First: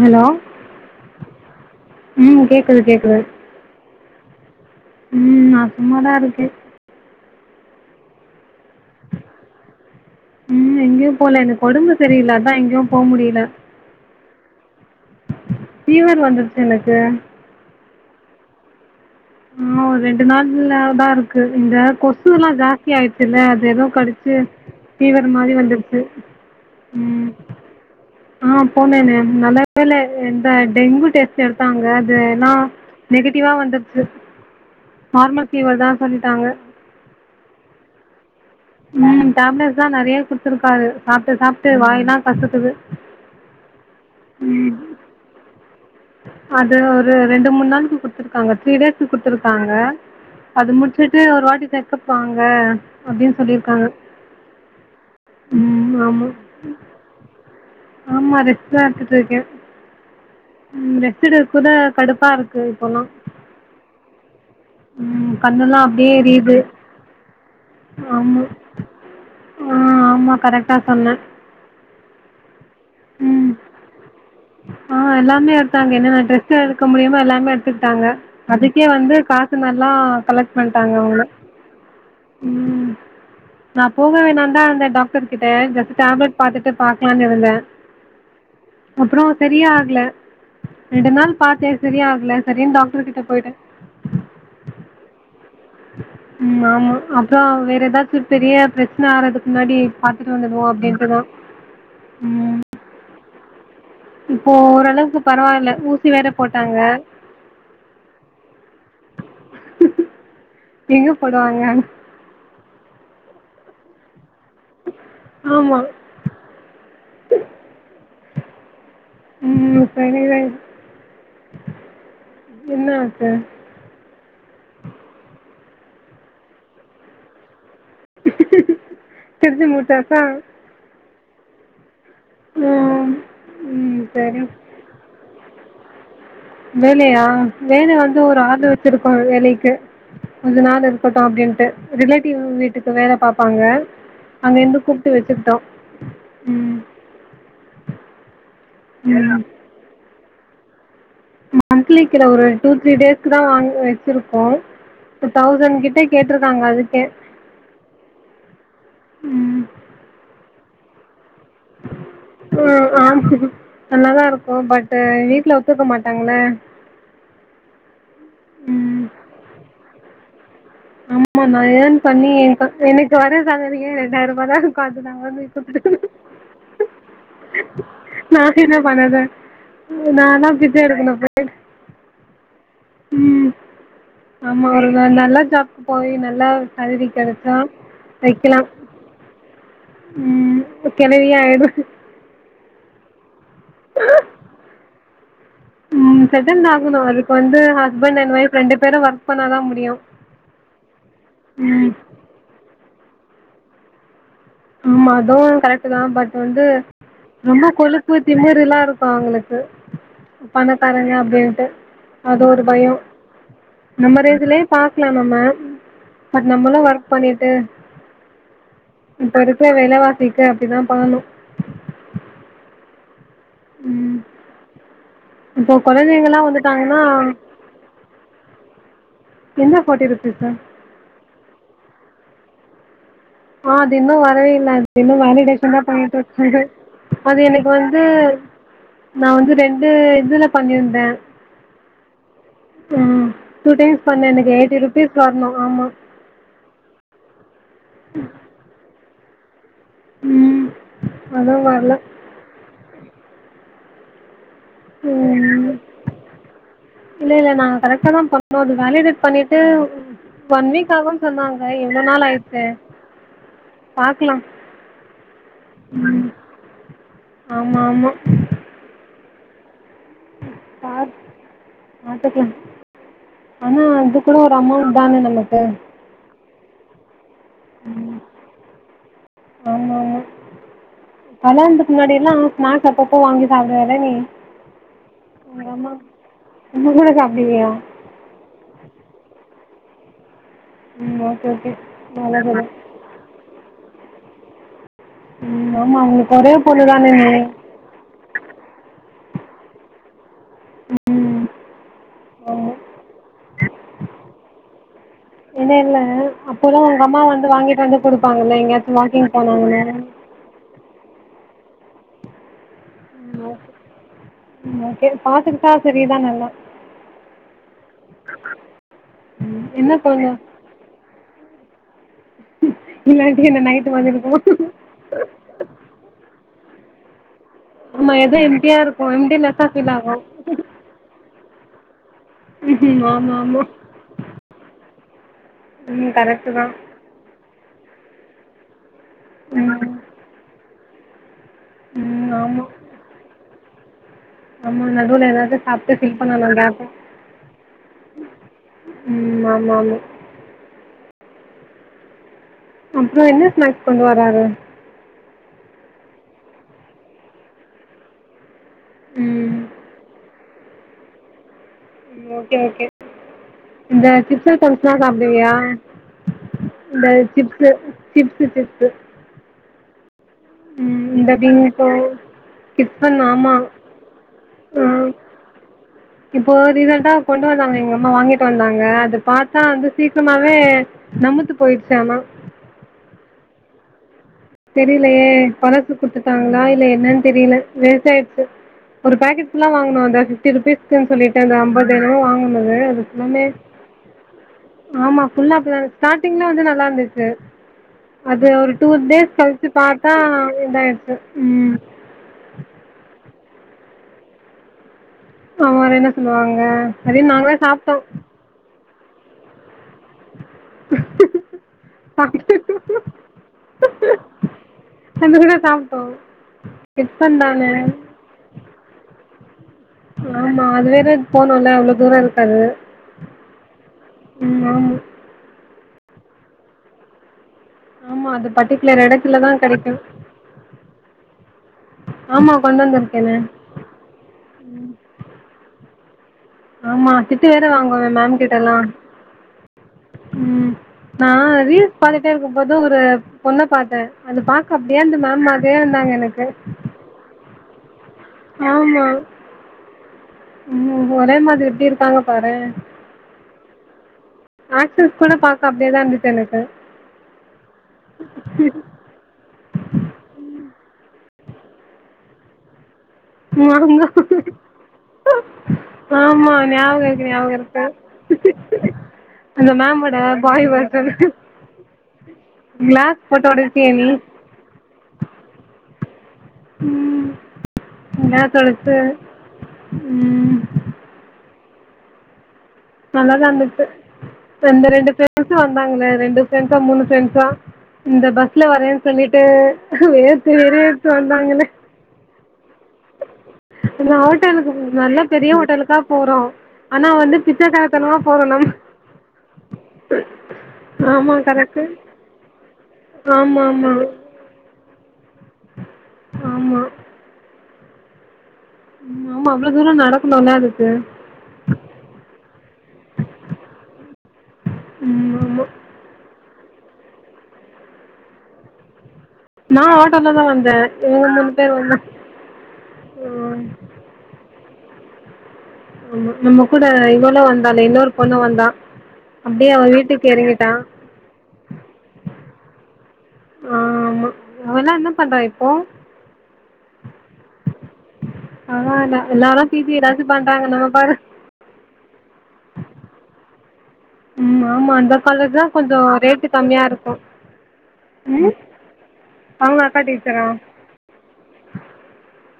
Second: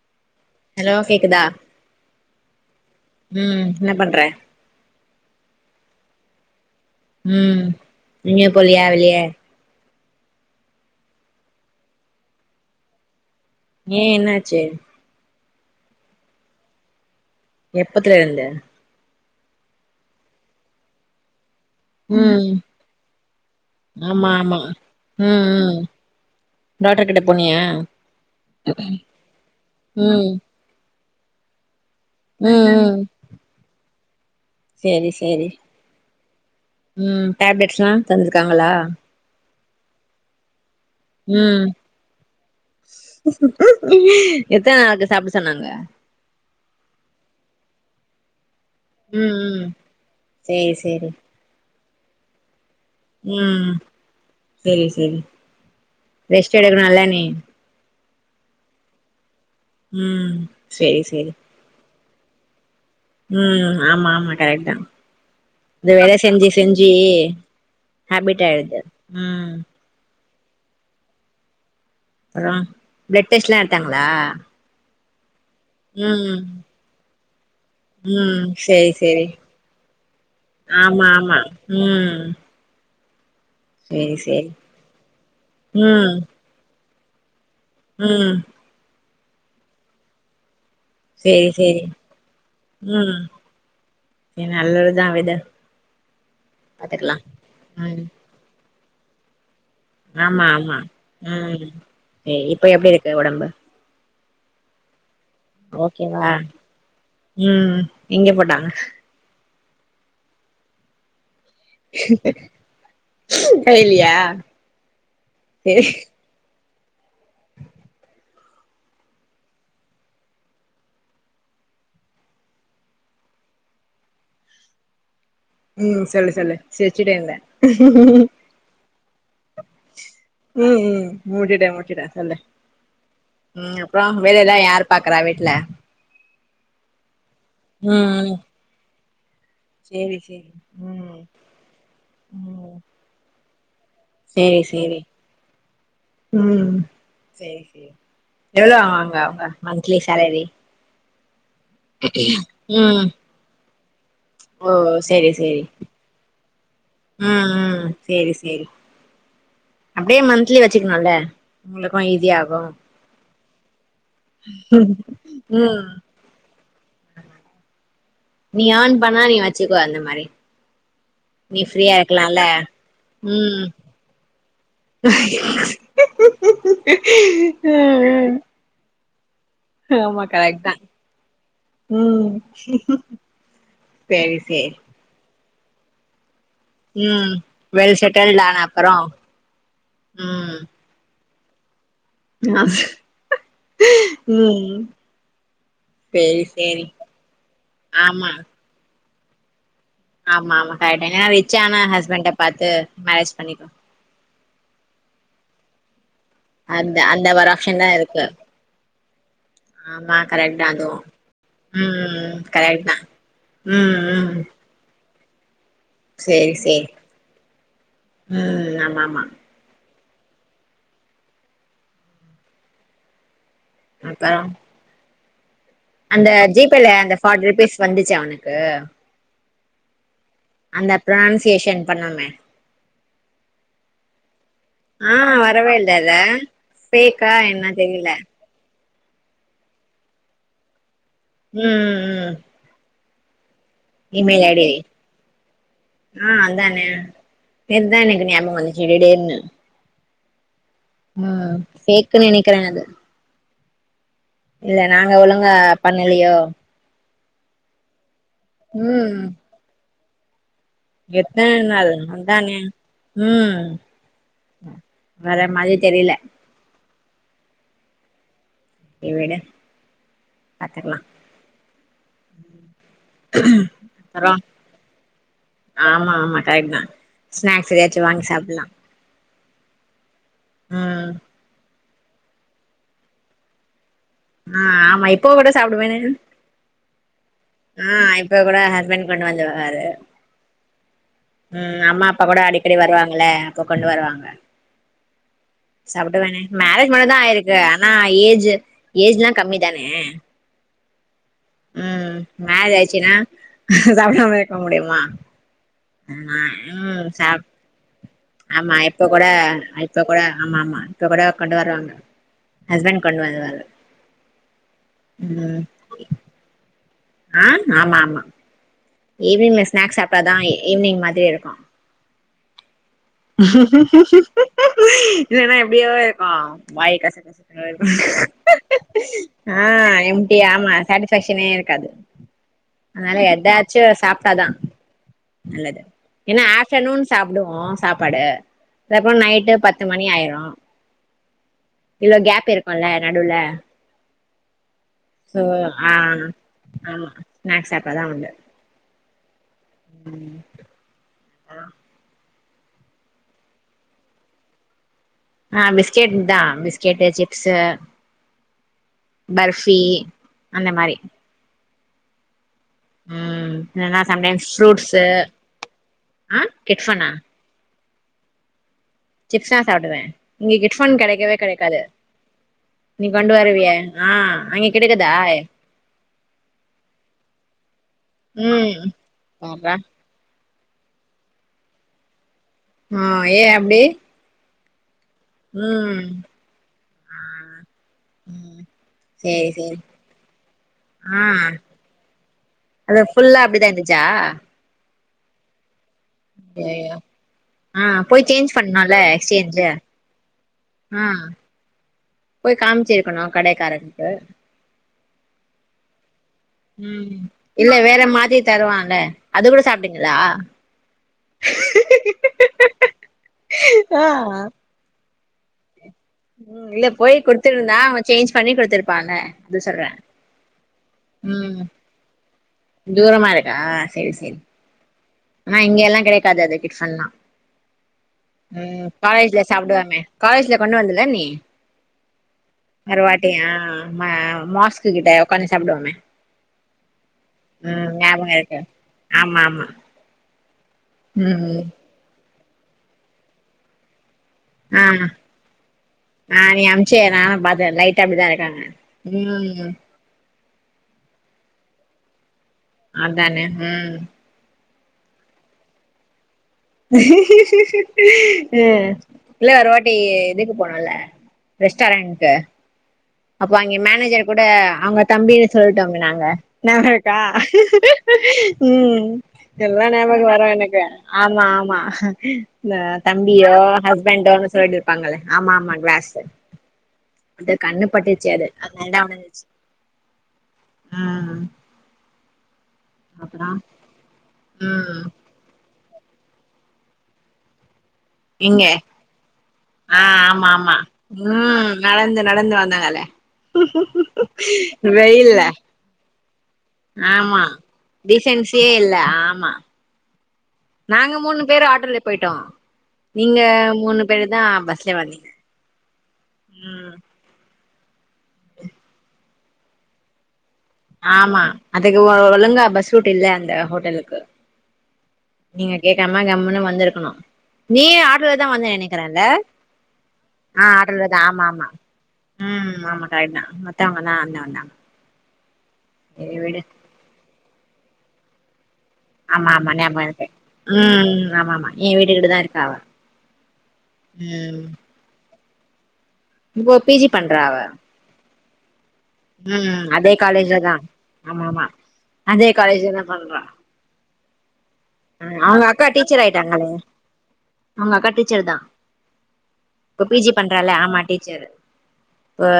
Hello hello கேக்குதா உம் கேக்குது கேக்குது ம் என்ன பண்ற உம் நா சும்மாதா இருக் உம் நீங்க பொள்ளியா வேலிய உம் எங்கேயு போல எனக் ஓடம்பு சரியல அதா எங்கேயும் போக முடியல ஏஹ என்னச்சு பீவர் வந்துருச்சு எனக்கு எப்பத்துல இருந்து ஆஹ் ஒரு ரெண்டு நாள்ல தா இருக்கு க்கு இந்த ம் கொசுலா ஜாஸ்தி ஆயிடுச்சி இல்ல அது எதோ ஆமா கடிச்சு ஆமா ஃபீவர் ம் மாரி ம் வந்துருச்சு டாக்டர் கிட்ட உம் போனியா ஆஹ் போனேனே நல்ல வேல ம் எந்த டெங்கு டெஸ்ட் எடுத்தாங்க துனா ம் ம் நெகட்டிவா வந்து து சேரி நார்மல் சேரி ஃபீவர் தா சொல்லிட்டாங்க ம் டேப்லெட்ஸ்லா தந்து ருக்காங்களா டேப்லெட்ஸ்தா நெறயா குடுத்து க்காரு சாப்ட்டு ம் சாப்ட்டு வாயில்லா கசக்குது எத்தன நாளுக்கு சாப்ட சொன்னாங்க அது ஒரு ரெண்டு மூணு நாளுக்கு குடுத்துருக்காங்க திரி டேஸ்க்கு ம் ம் குடுத்துருக்காங்க அது சேரி முடிச்சிட்டு ஒரு வாட்டி செ த்துப்பாங்க உம் சரி சரி ம் ஆமா ரெஸ்ட் எடுக்கனு இல்ல நீ ஆமா ரெஸ்ட்டு தா எடுத்துட்டு இருக்க ம் உம் ரெஸ்ட்டு எடுக்க கூத கடுப்பா இருக்கு இப்போல்லா உம் ஆமா ஆமா கரெட்தான் இந்த ம் கண்ணெல்லா ந்த அப்டியே வேல செஞ்சு எரியுது செஞ்சு ஆமா ஹேபிட் ஆயிடுது உம் கரெட்டா சொன்ன அப்புறம் பிளட் டெஸ்ட்லாம் எடுத்தாங்களா ஆஹ் எல்லாமே எடுத்தாங்க என்னென்ன ம் டெஸ்ட் எடுக்க முடியுமோ எல்லாமே எடுத்துகிட்டாங்க ம் அதுக்கே சேரி வந்து சேரி காசு நல்லா கலக்ட் பண்டாங்க ஆமா அவங்களே ஆமா ம் ம் நான் சேரி போக சேரி வேணானுதான் இருந்த டாக்டர் கிட்ட ஜஸ்ட் டேப்லெட் பாத்துட்டு பாக்கலான்னு இருந்தன் உம் அப்புறம் சரியா ஆகல ரெண்டு நாள் சேரி பாத்தேன் சேரி சரி ஆகல சரினு ம் டாக்டர்கிட்ட போய்ட்டன் சேரி நல்லதுதா விடு ம் ஆமா பாத்துக்கலா அப்றோ வேற ம் எதாச்சு பெரிய ஏ பிரச்சன ஆறதுக் ஆமா ஆமா ம் சேரி ம் இப்ப எப்டி இருக்கு ஒடம்பு இப்போ ஓரளவுக்கு பரவால்ல ஊசி ஓகேவா வேற போட்டாங்க ம் எங்க போட்டா பியூப் போடுவாங்க கைலியா ஆமா சேரி ம் உக்ரைன்ல என்ன ஆச்சு ம் சொல்லு சொல்லு சிரிச்சிட்டே இருந்தே திருச்சி முத்தாசா ம் ம் மூடிட்டே முட்ச்சிட்டே சொல்லு ம் ம் அப்றோ வேலல்லா யார் பாக்கறா வீட்ல வேலையா வேல வந்து ம் ஒரு ஆள வெச்சிரு பா வேலைக் சேரி சேரி கொஞ்ச நாள் ம் இருக்கட்டு அப்டின்ட்டு ரிலேட்டிவ் ம் வீட்டுக்கு வேல பா பாங்க சேரி சேரி ம் சேரி சேரி எவ்ளோ ஆகு அங்க ம் அவுங்க மன்த்லிஸ் கெழவி மன்திக்ல ஒரு டூ த்ரீ ம் டேஸ்கு தா வாங்குவே [inaudible] ஓ சேரி சேரி கேட்டிருக்காங்க அதுக்கே ம் ம் சேரி சேரி ம் அப்டியே மந்த் இட்லி வச்சுக்கலால்ல ம் ஆ செரி ஒத்துக்க ம் மாட்டாங்களே நீ ஆன் பண்ணா நீ வச்சுக்கோ அந்த மாரி ஆமா நா நீ ஃப்ரீயா ஏன் பண்ணி இருக்கலால்ல ப எனக்கு வர ம் சேலரியே ரெண்டாயிர் ரூபா தா ம் [unintelligible] நா என்ன பண்ணர்து ஆமா கரெக்ட் தா போய் ம் ம் சேரி ஆமா சேரி ஒரு ந நல்ல ஜாப் போய் நல் ம் வெல் செட்டில்லா அப்பறோ ம் உம்க்கவே ஆயடு ஆ ம் உம் சேரி செட்டண்ட சேரி ஆகணும் அதுக்கு வந்து ஹஸ்பண்ட் ஆமா அண்ட் ஒய்ஃப் ரெண்டு பேரும் வர பண்ணாதான் முடியும் ஆமா ஆமா கரட்டேன் ஏா ரிச்ச ஆன ஹஸ்பண்ட பார்த்து மேரேஜ் பண்ணிக்கோ ஆமா அதுவும் கரெக்ட் தான் பட் ப்ப வந்து அந்த அந்த ஒரு ரொம்ப ஆப்ஷன் தா கொழுப்பு இருக்கு திமுறுலாம் இருக்கு அவ்ங்களுக்கு ஆமா கரெக்ட் தா அதுவு பணக்காரங்க அப்டின்ட்டு ம் அது ஒரு கரெக்ட் தா பயம் நம்ம ரேஞ்சுலயே பா லாமாமேம் செரி செரி உம் ஆமா ஆமா [unintelligible] அப்டிதான் பண்ணணு ம் அதா இப்போ அந்த கொழந்தைங்கல்லா ஜிபேல வந்துட்டாங்கன்னா அந்த ஃபாட்டி ருபீஸ் வந்துச்சா உ னக்கு எந்த ஃபார்டி ருபீ அந்த ப்ரனன்சியேஷன் பண்ணோமே ஆஹ் அது இன்னும் வரவே இலை அது ஆ இன்னும் வரவே வேலிடேஷன் தான் இல்லல்ல பண்ணிட்டு இருக்காங்க ஃபேக்கா அது எனக்கு என்ன வந்து தெரில நான் வந்து ரெண்டு இதுல பண்ணிருந்தேன் உம் உம் ம் டூ டைம்ஸ் பண்ணே இமெயில் எனக்கு ஐடிஐ எயிட்டி ருபீஸ் வரணு ஆமா ஆஹ் அதானே நேதான் எனக்கு ஞாபகம் வந்துச்சுடே திடீர்னு உம் உம் ஃபேக்குன்னு நெனைக்கிறேன் அது இல்ல நாங்க ஒழுங்கா ம் பண்ணலையோ இல்ல இல்ல நாங்க கரெக்டா தான்ப் நோ அது ம் வேலிடேட் பண்ணிட்டு ஒன் வீக் ஆகுன்னு எத்தன சொன்னாங்க நாள் எவ்ளோ அந்தானே ஆயிடுச்சு உம் பாக்கலா வரமாரி தெரியல ஆமா ஆமா நீ விடு ஆ பாத்துக்கலா பாத்துக்கலாம் ஆனா அப்றோ அதுக்குள்ள ஒரு அமௌண்ட் தானே நமக்கு கரெட்தான் ஸ்நாக்ஸ் ஏதயாச்சும் வாங்கி சாப்டலாம் ஆமா ஆமா உம் முன்னாடியெல்லாம் ஸ்நாக்ஸ் அப்போ அப்போ வாங்கி சாப்டுவேன் ஆஹ் ஆமா இப்போ கூட சாப்டுவேன்னு இப்ப கூட சாப்பிடுவியா? ஆஹ் இப்போ கூட ஹஸ்பண்ட் கொண்டு வந்துருவாரு ம் ஓகே [inaudible] ஓகே. உம் அம்மா அப்பா கூட நல்லது. அடிக்கடி வருவாங்கள அப்ப கொண்டு வருவாங்க ம் ஆமா சாப்பிட்டு உங்களுக்கு வேண ஒரே பொண்ணு மேரேஜ் தான மட்டும் தான் நீ? ஆயிருக்கு ஆனா ஏஜ் ஏஜ்ல்லாம் கம்மி தானே உம் மேரேஜயச்சுன்னா சாப்பிட போ முடியுமா என்ன இல்ல ஆமா அப்பதான் உங்க ம் அம்மா சாப் வந்து வாங்கிட்டு வந்து குடுப்பாங்கல்ல ஆமா எங்கேயாச்சும் இப்ப கூட வாக்கிங் போனாங்கன்னா? இப்ப கூட ஆமா ஆமா இப்ப கூட கொண்டு வருவாங்க [inaudible] கொண்டு வருவாரு ஓகே பாத்துக்கிட்டா சரிதான் நல்லா ஆஹ் ஆமா ஆமா ம் ஈவினிங் என்ன ஸ்நாக்ஸ் பொண்ணு? சாப்பிடாதான் ஈவினிங் மாதிரி இருக்கும் இல்லாட்டி என்ன ம் நைட்டு மாதிரி இருக்கும். இல்லனா எப்டியோ இருக்கும் வாய கச ஆமா ஏதோ எம்டியா இருக்கும். எம்டி லெஸ்ஸா ஃபீல் ஆஹ் எம்டி ஆமா சட்டிஸ்பஷனே காது உம்ம் ஆமா ஆமா சாப்பிட்டாதான் நல்லது ம் ஏன்னா கரெக்ட்டு தான் ஆப்டர்நூன் சாப்ட ஓ சாப்பாடு அதுப்புறம் நைட்டு ம் பத்து மணி ஆயிரும் இவ்லோ ம் கேப் ஆமா இருக்கும்ல நடுல ஆமா நடுவுல சோ ஏதாவது சாப்ட்டு ஃபில் ஆஹ் பண்ணணும் கேப்பு ஆஹ் ஸ்நாக்ஸ் சாப்டா தான் உண்டு உம் ஆ நானு ஆஹ் அப்புறம் என்ன ஸ்நாக்ஸ் கொண்டு வர்ராரு ஆஹ் பிஸ்கெட் தான் பிஸ்கெட் சிப்ஸு ம் பர்ஃபி அந்த மாரி உம் ஓகே ம் இல்லன்னா இந்த சம்டைம்ஸ் சிப்ஸ்ங்களா ஃப்ரூட்ஸு சாப்பிடுவியா ஆ இந்த கிட்ஃபனா சிப்ஸ்சு சிப்ஸ்சு சிப்ஸ் சிப்ஸா சாப்டுவேன் உம் இந்த கிப் இப்போ நீ டிபன் கொண்டு ஆமா வருவியே ஆ அங்க ஆஹ் கெடைக்குதா இப்போ ரிசன்டா கொண்டு வந்தாங்க எங்க அம்மா வாங்கிட்டு ம் வந்தாங்க அத பாத்தா அது பார்றா வந்து சீக்கிரமாவே அது நம்மத்து போயிடுச்சாமா ஆஹ் ஏன் அப்படி தெரிலயே பழசு குடுத்துட்டாங்களா இல்ல என்னன்னு தெரியல வேஸ்டாயிடுச்சு ம் ஒரு பேக்கெட் சேரி புல்லா சேரி வாங்குனாங்க பிப்டி ருபீஸ்க்குன்னு ஆ சொல்லிட்டு அந்த ஐம்பது என்னமோ வாங்கனது அது ஃபுல்லா புல்லாமே அப்டிதா இருந்துச்சா ஆமா ஃ புல்லா அப்பிடி தா ஸ்டார்டிங்ல வந்து நல்லா ஐயயோ இருந்துச்சு ஆ போய் அது சேஞ்ச் ஒரு டூ பண்ணுல டேஸ் எக்ஸ்சேஞ்சு கழிச்சு பார்த்தா ஆ இதாயிடுச்சு உம் போய் காமிச்சிருக்கணு கடைக்காரனுக்கு அவ என்ன சொல்லுவாங்க உம் அப்டின்னு நாங்களே இல்ல சாப்ட்டோ வேற மாதிரி தருவான் ங்க அது கூட சாப்பிட்டிங் சாப்ட்டு ஆஹ் ஆஹ் தந்தா கூட சாப் உம் இல்ல போய் குடுத்துருந்தா அவன் சேஞ்ச் பண்ணி குடுத்துருப்பால அதுசர ஆமா அது வேற போனும் இல அவ்வளோ தூர இரு தூரமா இருக்கா செரி செரி ம் ஆமா ஆனா இங்கயெல்லா கெடைக்காது அது டிப்ஸ்ஸல்லா ஆமா அது உம் பர்ட்டிகுலர் காலேஜ்ல எடத்துலதா கெடைக்கு சாப்டுவோமே காலேஜ்ல கொண்டு வந்துல நீ ஆமா கொண்டு ஒருவாட்டி வந்திருக்கேனே ஆ மா மாஸ்க்கு கிட்ட உக்காந்து சாப்டுவோமே ஆமா திட்டு வேற ம் வாங்குவேமே ஞாபகோ மேம் இருக்கு கிட்டல்லா ஆமா ஆமா உம் நா ம் ரீல்ஸ் பாதி ப்ரியா இருக்கும் போதும் ஒரு பொண்ண பாத்தே அது பாக்க ஆ அப்டியே அந்த மேம் மாதிரியே இருந்தாங்க எனக்கு ட்டா அப்டித்தா இருக்காங்க உம் ம் உம் ஒரே மாதிரி எப்டி இருக்காங்க பாரே அதானே உம் ஆக்டர்ஸ் கூட பாக்க அப்டியேதா இருந்துச்சு எனக்கு ம் இல்ல ஒரு வாட்டி இதுக்கு போனுல்ல ரெஸ்டாரண்ட்டு அப்போ ம் அங்கெ ஆமா மேனேஜர் கூடே அவுங்க தம்பீன்னு சொல்ட்டோங்க நாங்க ஆமா ஞாபகோ இருக்கு ஞாபகோ இருக்கு ம் அந்த எல்லா மேமோட ஞாபகோ வரு பாய் எனக்கு வெர்ஷன் ஆ ஆமா இல்லல்ல கிளாஸ் போட்டு தம்பியோ ஒடச்சியே நீ ஹஸ்பண்டோனு சொல்ட்டு இருப்பாங்களே ஆமா ஆமாங் ஃக்ளாசு இந்த கண்ணு பட்டுச்சேது கிளாஸ் ஒடச்சு அதுனாலதா ஒன்ன நெனச்சு ம் ம் ம் நல்லாதாந்துச்சு அந்ந ம் ரெண்டு பேருக்கு வந் ந்தாங்கல ரெண்டு ஃப்ரண்ட்ஸா மூணு ப்ரண்ட்ஸா இந்த எங்க பஸ்ல வரேன் சொல்லிட்டு ஆ ஆமா வேத்து ஆமா விறுவிறுத்து வந்தாங்கலே ம் நடந்து நடந்து வந்தாங் தல ஹோட்டலுக்கு நல்ல வெயில்ல பெரிய ஹோட்டலுக்கா போறோ ஆனா வந்து ஆமா பிச்சைக்காரத்தனமா போறோ டீசென்ஸியே நம்ம இல்ல ஆம்மா நாங்க ஆமா மூணு பேரு கரெக்ட்டு ஆட்டோல்லயே போயிட்டோ நீங்க ஆமா ஆமா மூணு பேருந்தா பஸ்ல வந்தீங்க ஆமா உம் ஆமா அவ்ளோ தூரோ நடக்குணுல்ல அது ஆமா அதுக்கு ஓ ஒழுங்கா பஸ் ரூட் இல்ல அந்த ஹோட்டேல்க்கு ம் ஆமா நீங்க கேட்காம கம்முன்னு வந் வந்துருக்கணு நீ ஆட்டோலதா வந்த நெனக்கிறே லே நா ஆட்டோலதா ஆ வந்தே ஆட்டோலதா இவங்க ஆமா மூணு ஆமா பேர் வந்தா உம் ஆமாக்கா என்னா மத்தவங்கனா அதுல்ல வந்தாங்க ஆமா சேரி விடு நம்ம கூட இவளு வந் காலையில ஒரு பொண்ணு வந்தா ஆமா ஆமா அப்டியே அவ ஞாபகருக்கு வீட்டுக்கு எறங்கிட்டா உம் ம் ஆமா ஆமா ஏ வீட்டுகிட்டதா இருக்கா அவ ஆ ஆமா ம் அவல்லா என்னப் பண்ற இப் போ இப்போ பி ஜி பண்றா அவ ஆமா னா எல்லாரு பி ம் ஜி அதே எதாச்சு காலேஜ்ல பண்றாங்க நா பாரு காலேஜ்தா பண்றா ம்மா ம் அவங்கக்கா டீச்சராயிட்டாங்களே கம்மியா இருக்கு அவுங்க அக்கா டீச்சர் ம் தா அவங்க அக்கா இப்ப பி ஜி டீச்சரா பண்றால ஆமா டீச்சர் ஓ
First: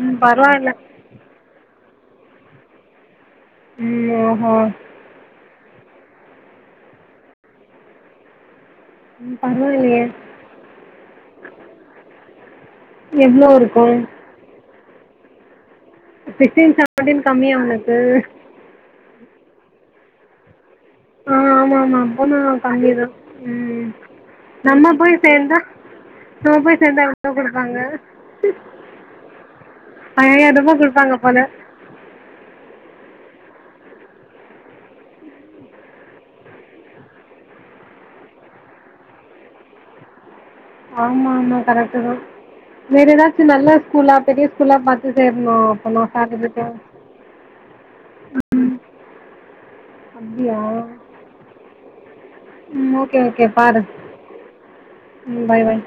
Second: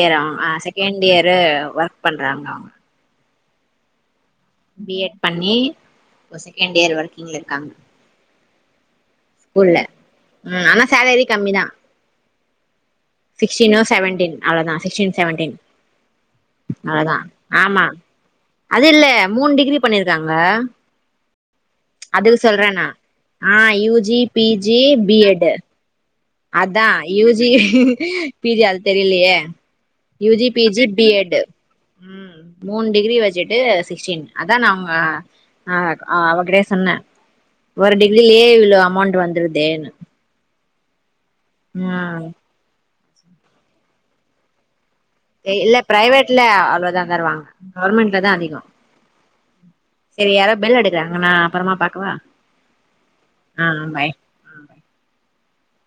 ம் ஆ பரவாயில்ல செகேன்டியரு வர்க் பண்றாங்கொ ம் ஓ பி எட் பண்ணி இப்போ செகெண்ட் இயர் ஒர்க்கிங்ல இருக்காங் ம் ஸ்கூல்ல பரவாயில்லையே ம் ஆனா சேலரி கம்மிதா எவ்ளோ சிக்ஸ்டினோ இருக்கு செவன்டீன் அவ்ளதா சிக்ஸ்டீன் செவன்டீன் சிக்ஸ்டீன் அவ்ளோதா செவன்டீன் கமியா ஆமா உனக்கு அது இல்ல மூணு டிகிரி பண்ணிருக்காங்க ஆ ஆமா ஆமா அதுக்கு அப்பனா சொல்றே நா கம்மிதா ஆ ம் யூ ஜி பி ஜி நம்ம போய் பி எட்டு சேர்ந்தா நம்ம போய் அதா சேர்ந்தா யூ எவ்ளோ ஜி குடுப்பாங்க பி ஜி யா அது தெரிலியே யூ ஜி ஐயாயிர பி ரூபா ஜி பி குடுப்பாங்க எட்டு போல ம் மூண் டிகிரி வெச்சுட்டு சிக்ஸ்டீன் அதா நா அவங்க அ அவகிட்டயே சொன்ன ஒரு டிகிரிலயே இவ்ளோ அமௌண்ட் வந்துருதேன்னு ஆமா ஆமா கரெக்ட்டுதா ம் வேற ஏதாச்சு நல்ல ஸ்கூலா பெரிய ஸ்கூலா பாத் ஏ இல்ல பிரைவேட்ல அவ்ளதா தருவாங்க கவர்மெண்ட்லதா அதிக சரி யாரோ அப்டியா பெல் அடுக்கிறாங்க நா அப்புறமா பாக்கவா ம் ஓகே ஓகே ஆ பாரு ஆ பை ம் பாய் பாய்